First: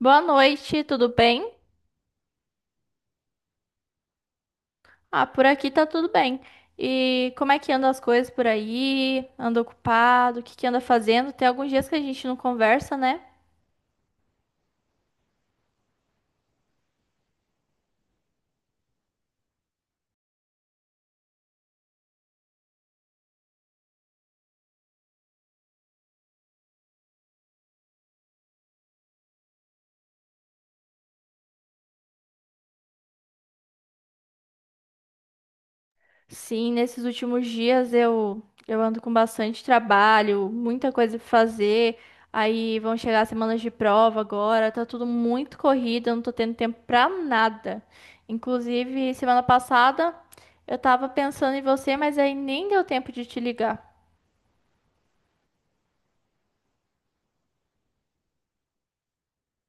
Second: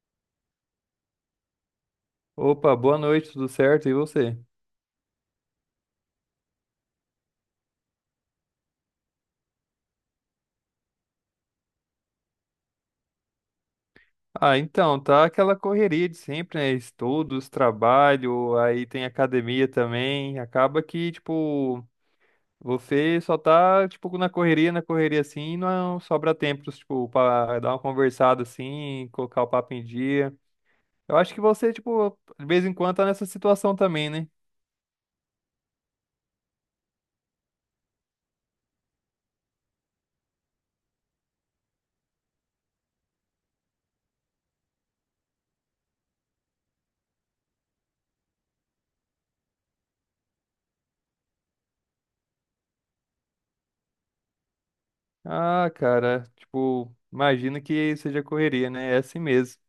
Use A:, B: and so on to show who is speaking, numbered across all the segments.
A: Boa noite, tudo bem?
B: Opa, boa noite, tudo certo? E você?
A: Ah, por aqui tá tudo bem. E como é que andam as coisas por aí? Anda ocupado? O que que anda fazendo? Tem alguns dias que a gente não conversa, né?
B: Ah, então, tá aquela correria de sempre, né? Estudos, trabalho, aí tem academia também. Acaba que, tipo, você só tá, tipo, na correria assim, e não sobra tempo, tipo, pra dar uma conversada assim, colocar o papo em dia. Eu acho que você, tipo, de vez em quando tá nessa situação também, né?
A: Sim, nesses últimos dias eu ando com bastante trabalho, muita coisa pra fazer. Aí vão chegar as semanas de prova agora, tá tudo muito corrido, eu não tô tendo tempo pra nada. Inclusive, semana passada eu tava pensando em você, mas aí nem deu tempo de te ligar.
B: Ah, cara, tipo, imagino que seja correria, né? É assim mesmo.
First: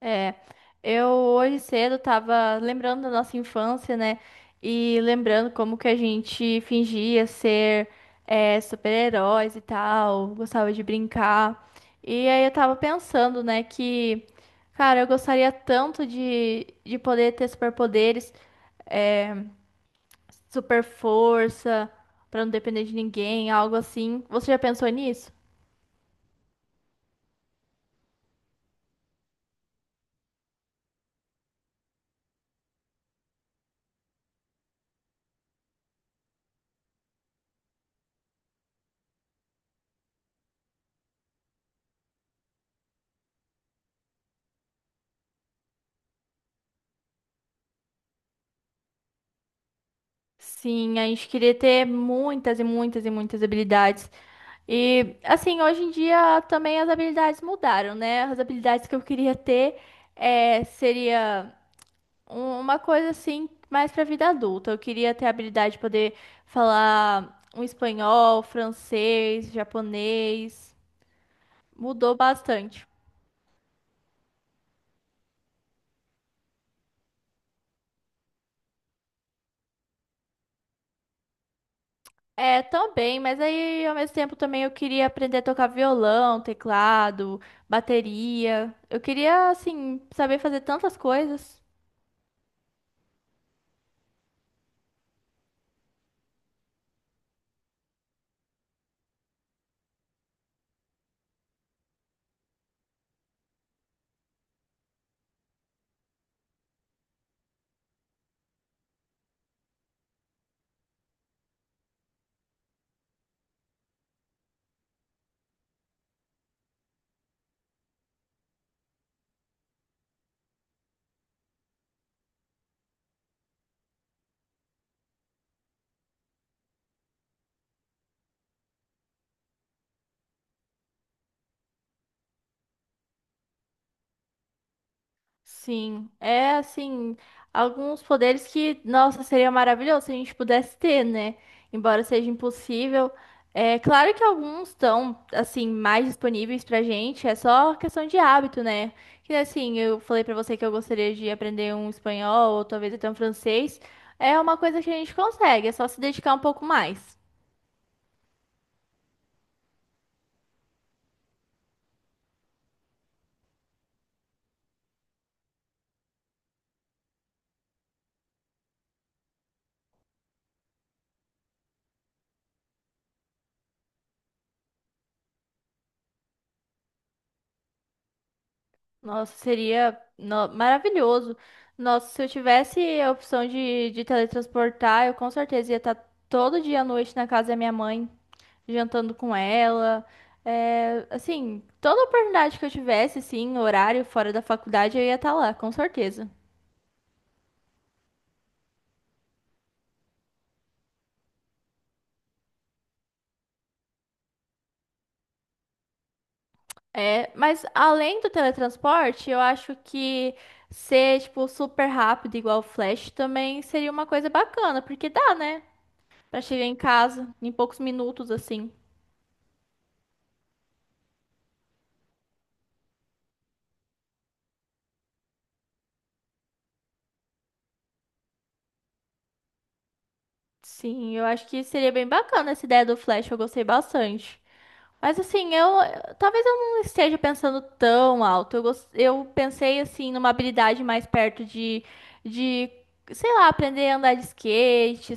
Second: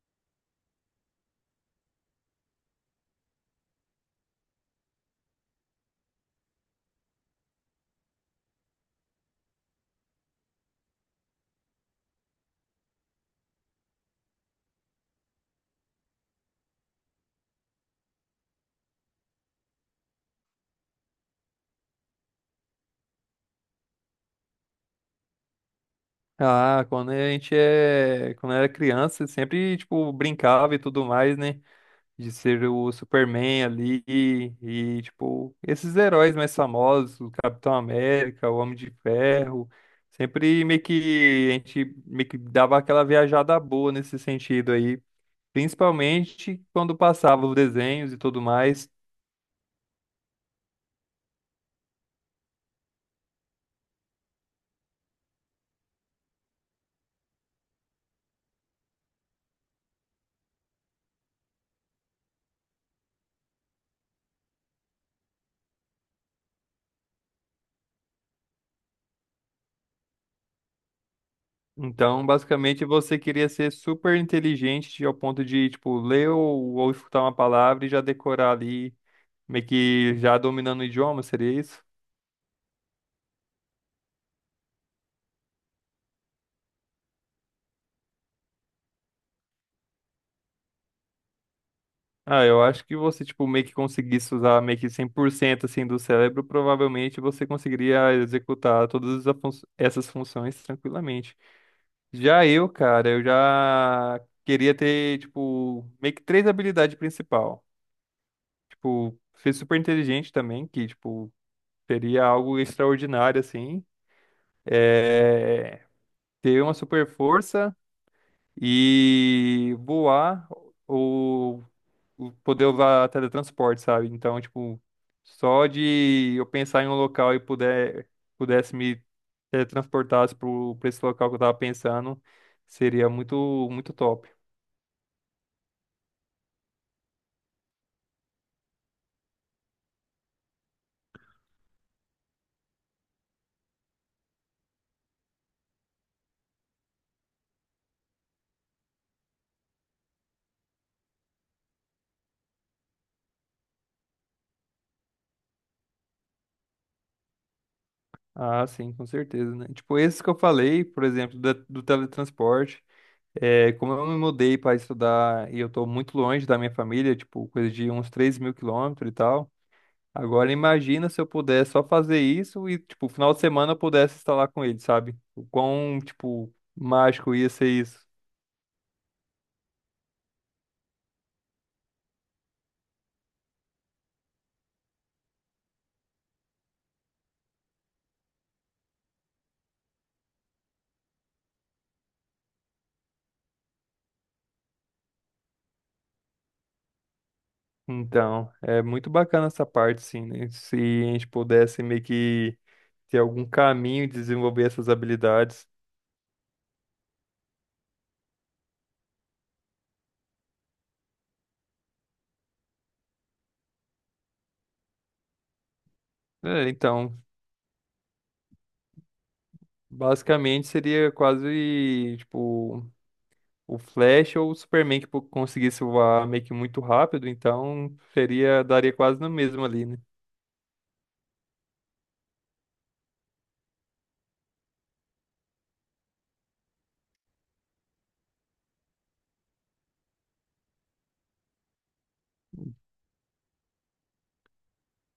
A: É, eu hoje cedo tava lembrando da nossa infância, né? E lembrando como que a gente fingia ser super-heróis e tal, gostava de brincar. E aí eu tava pensando, né, que, cara, eu gostaria tanto de poder ter superpoderes, é, super força, pra não depender de ninguém, algo assim. Você já pensou nisso?
B: Ah, quando a gente é, quando era criança, sempre tipo brincava e tudo mais, né? De ser o Superman ali e tipo esses heróis mais famosos, o Capitão América, o Homem de Ferro, sempre meio que a gente meio que dava aquela viajada boa nesse sentido aí, principalmente quando passava os desenhos e tudo mais.
A: Sim, a gente queria ter muitas e muitas e muitas habilidades. E assim, hoje em dia também as habilidades mudaram, né? As habilidades que eu queria ter seria uma coisa assim mais para vida adulta. Eu queria ter a habilidade de poder falar um espanhol, francês, japonês. Mudou
B: Então, basicamente,
A: bastante.
B: você queria ser super inteligente ao ponto de, tipo, ler ou escutar uma palavra e já decorar ali, meio que já dominando o idioma, seria isso?
A: É, também, mas aí ao mesmo tempo também eu queria aprender a tocar violão, teclado, bateria. Eu queria assim saber fazer tantas coisas.
B: Ah, eu acho que você, tipo, meio que conseguisse usar meio que 100% assim do cérebro, provavelmente você conseguiria executar todas as essas funções tranquilamente. Já eu, cara, eu já queria ter, tipo, meio que três habilidades principal. Tipo, ser super inteligente também, que, tipo, seria algo extraordinário, assim. É... Ter uma super força e voar ou poder usar teletransporte, sabe? Então, tipo, só de eu pensar em um local e pudesse me teletransportar para esse local que eu tava pensando, seria muito, muito top.
A: Sim, é assim, alguns poderes que, nossa, seria maravilhoso se a gente pudesse ter, né? Embora seja impossível. É claro que alguns estão, assim, mais disponíveis pra gente, é só questão de hábito, né? Que assim, eu falei pra você que eu gostaria de aprender um espanhol ou talvez até um francês. É uma coisa que a gente consegue, é só se dedicar um pouco mais.
B: Ah, sim, com certeza, né? Tipo, esses que eu falei, por exemplo, do teletransporte, é, como eu me mudei para estudar e eu tô muito longe da minha família, tipo, coisa de uns 3.000 quilômetros e tal. Agora imagina se eu pudesse só fazer isso e, tipo, final de semana eu pudesse estar lá com ele, sabe? O quão, tipo, mágico ia ser isso.
A: Nossa, seria maravilhoso. Nossa, se eu tivesse a opção de teletransportar, eu com certeza ia estar todo dia à noite na casa da minha mãe, jantando com ela. É, assim, toda oportunidade que eu tivesse, sim, horário fora da faculdade, eu ia estar lá, com certeza.
B: Então, é muito bacana essa parte, sim, né? Se a gente pudesse meio que ter algum caminho de desenvolver essas habilidades.
A: É, mas além do teletransporte, eu acho que ser, tipo, super rápido, igual o Flash, também seria uma coisa bacana, porque dá, né? Pra chegar
B: É,
A: em
B: então,
A: casa em poucos minutos, assim.
B: basicamente seria quase, tipo, o Flash ou o Superman que conseguisse voar meio que muito rápido, então seria, daria quase no mesmo ali, né?
A: Sim, eu acho que seria bem bacana essa ideia do Flash, eu gostei bastante. Mas assim, eu talvez eu não esteja pensando tão alto. Eu, eu pensei assim numa habilidade mais perto de sei lá, aprender a andar de skate,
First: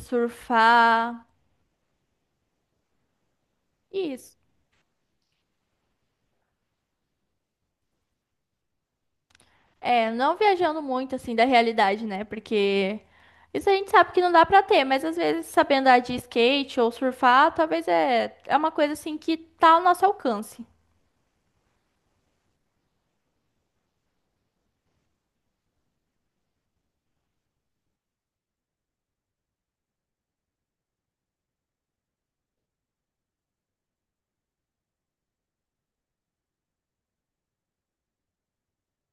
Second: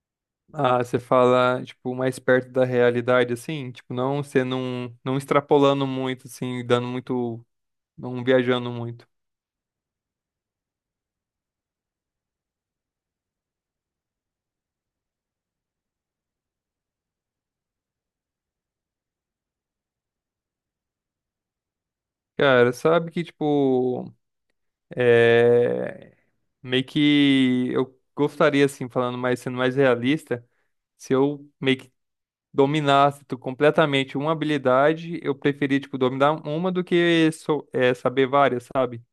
B: Ah, você
A: surfar.
B: fala, tipo, mais perto da realidade, assim? Tipo, não,
A: Isso.
B: você não extrapolando muito, assim, não viajando muito.
A: É, não viajando muito assim da realidade, né? Porque isso a gente sabe que não dá pra ter, mas às vezes saber andar de skate ou surfar, talvez é uma coisa assim que tá ao nosso alcance.
B: Cara, sabe que, tipo, é... meio que eu gostaria, assim, falando mais, sendo mais realista, se eu meio que dominasse completamente uma habilidade, eu preferia, tipo, dominar uma do que saber várias, sabe?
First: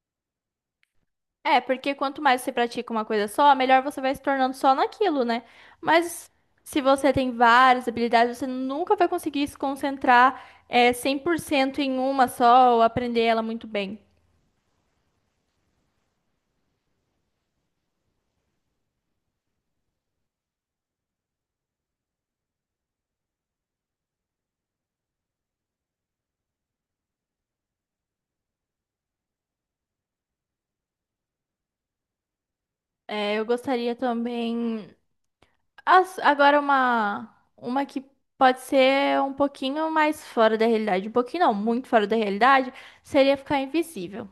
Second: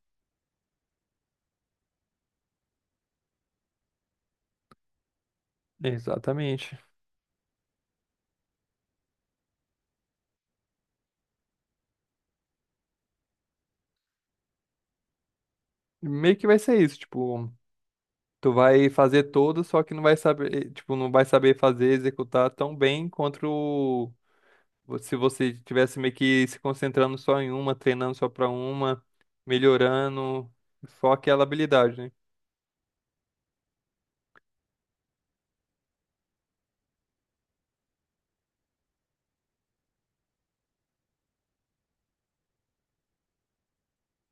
A: É, porque quanto mais você pratica uma coisa só, melhor você vai se tornando só naquilo, né? Mas
B: Exatamente.
A: se você tem várias habilidades, você nunca vai conseguir se concentrar, 100% em uma só ou aprender ela muito bem.
B: Meio que vai ser isso, tipo. Tu vai fazer todo, só que não vai saber, tipo, não vai saber fazer, executar tão bem quanto se você tivesse meio que se concentrando só em uma, treinando só pra uma, melhorando só aquela habilidade, né?
A: É, eu gostaria também. Agora, uma que pode ser um pouquinho mais fora da realidade. Um pouquinho, não, muito fora da realidade, seria ficar invisível.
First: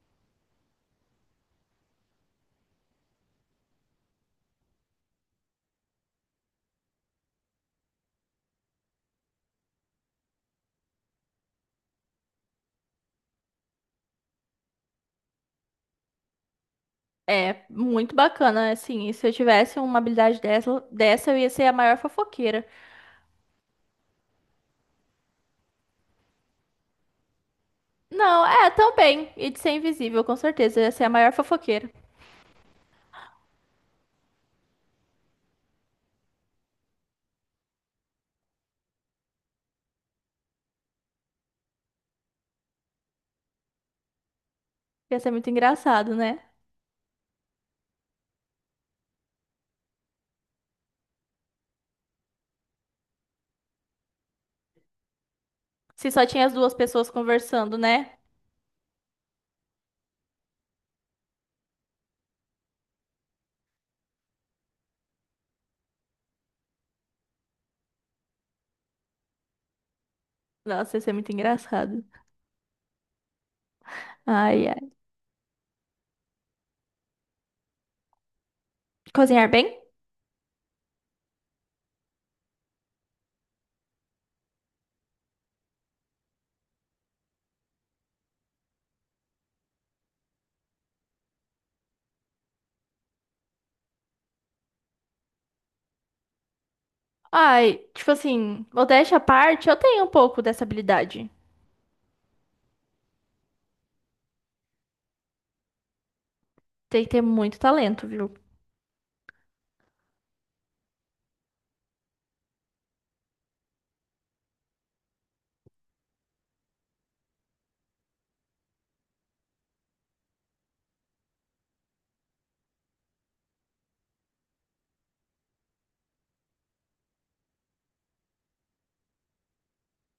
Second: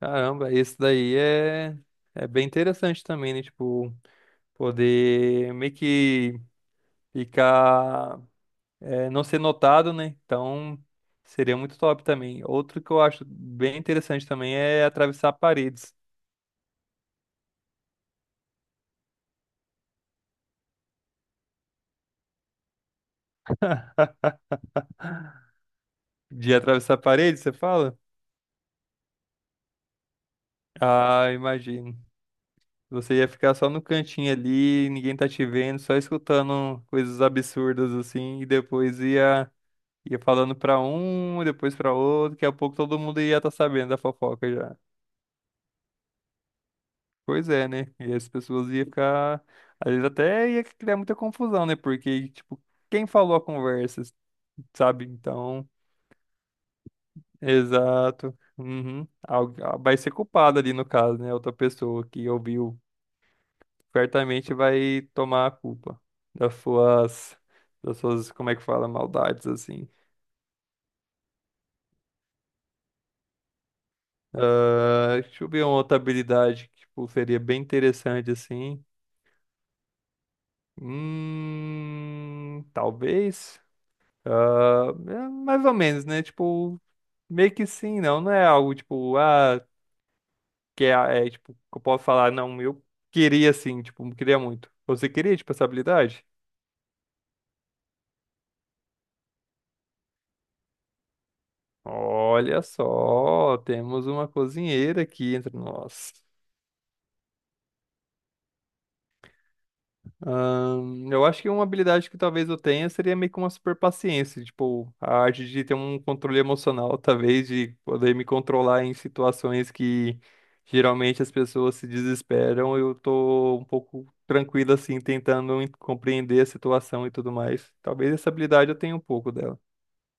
B: Caramba, isso daí é bem interessante também, né? Tipo, poder meio que ficar, não ser notado, né? Então, seria muito top também. Outro que eu acho bem interessante também é atravessar paredes.
A: É muito bacana, assim. Se eu tivesse uma habilidade dessa, eu ia ser a maior fofoqueira.
B: De atravessar a parede, você fala?
A: Não, é, também. E de ser invisível, com certeza. Ia ser a
B: Ah,
A: maior fofoqueira.
B: imagino. Você ia ficar só no cantinho ali, ninguém tá te vendo, só escutando coisas absurdas assim, e depois ia, falando pra um, depois pra outro, daqui a pouco todo mundo ia estar sabendo da fofoca já.
A: Ia ser muito engraçado, né?
B: Pois é, né? E as pessoas iam ficar. Às vezes até ia criar muita confusão, né? Porque, tipo, quem falou a conversa, sabe? Então.
A: Se só tinha as duas pessoas conversando, né?
B: Exato. Uhum. Vai ser culpado ali no caso, né? Outra pessoa que ouviu certamente vai tomar a culpa das suas, das suas, como é que fala, maldades, assim.
A: Nossa, ia ser muito engraçado. Ai, ai.
B: Ah, deixa eu ver uma outra habilidade que, tipo, seria bem interessante, assim.
A: Cozinhar bem?
B: Talvez. Ah, é mais ou menos, né? Tipo, meio que sim, não. Não é algo, tipo, ah, que é, tipo, que eu posso falar, não, eu queria, assim, tipo, queria muito. Você queria, tipo, essa habilidade?
A: Ai, tipo assim, modéstia à parte, eu tenho um pouco dessa habilidade.
B: Olha só, temos uma cozinheira aqui entre nós.
A: Tem que ter muito talento, viu?
B: Eu acho que uma habilidade que talvez eu tenha seria meio que uma super paciência, tipo, a arte de ter um controle emocional, talvez, de poder me controlar em situações que geralmente as pessoas se desesperam, eu tô um pouco tranquilo assim, tentando compreender a situação e tudo mais. Talvez essa habilidade eu tenha um pouco dela.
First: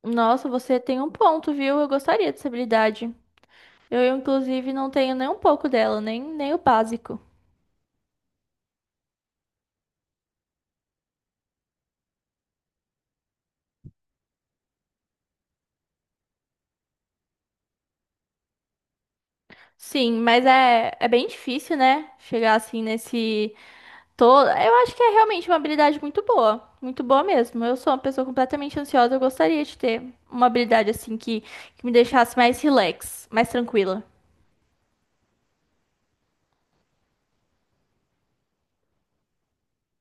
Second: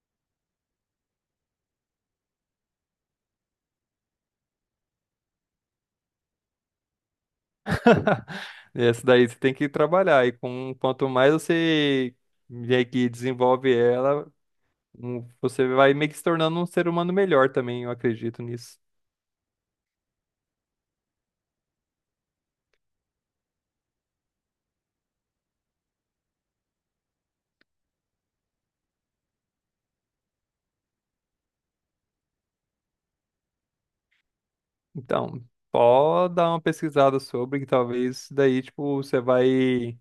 A: Nossa, você tem um ponto, viu? Eu gostaria dessa habilidade. Eu, inclusive, não tenho nem um pouco dela, nem, nem o básico.
B: Essa daí você tem que trabalhar, e com, quanto mais você meio que desenvolve ela, você vai meio que se tornando um ser humano melhor também, eu acredito nisso.
A: Sim, mas é bem difícil, né? Chegar assim nesse. Tô, eu acho que é realmente uma habilidade muito boa mesmo. Eu sou uma pessoa completamente ansiosa, eu gostaria de ter uma habilidade assim que me deixasse mais relax, mais tranquila.
B: Então, só dar uma pesquisada sobre, que talvez daí, tipo, você vai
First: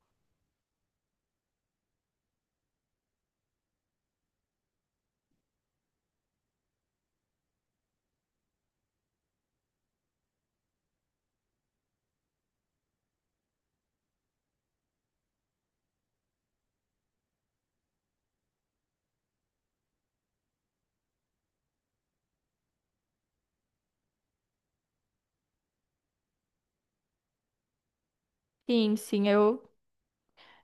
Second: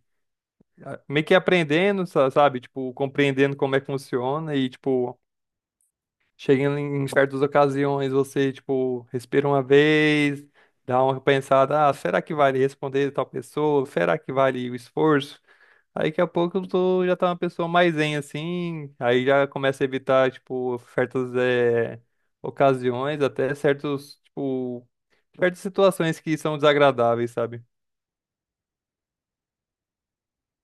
B: meio que aprendendo, sabe? Tipo, compreendendo como é que funciona e, tipo, chegando em certas ocasiões, você, tipo, respira uma vez, dá uma pensada, ah, será que vale responder tal pessoa? Será que vale o esforço? Aí daqui a pouco eu tô, já tá uma pessoa mais zen assim, aí já começa a evitar, tipo, certas ocasiões, até certos, tipo, certas situações que são desagradáveis, sabe?
A: Sim, sim, eu,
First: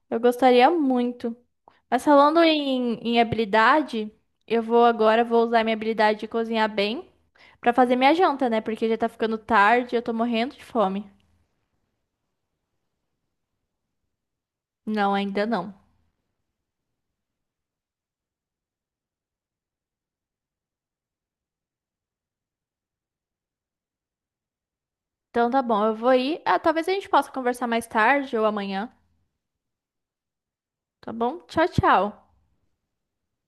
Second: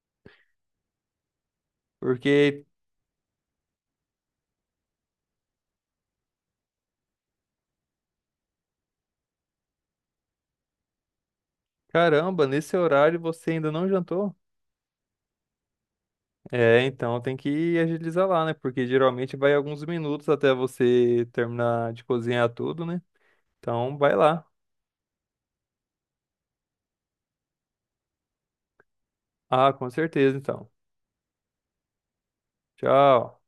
A: eu gostaria muito. Mas falando
B: Porque,
A: em, em habilidade, eu vou agora, vou usar minha habilidade de cozinhar bem pra fazer minha janta, né? Porque já tá ficando tarde, eu tô morrendo de fome.
B: caramba, nesse horário você ainda não jantou?
A: Não, ainda não.
B: É, então tem que agilizar lá, né? Porque geralmente vai alguns minutos até você terminar de cozinhar tudo, né? Então vai lá.
A: Então tá bom, eu vou ir. Ah, talvez a gente possa conversar mais tarde ou amanhã,
B: Ah, com certeza, então.
A: tá bom? Tchau, tchau.
B: Tchau.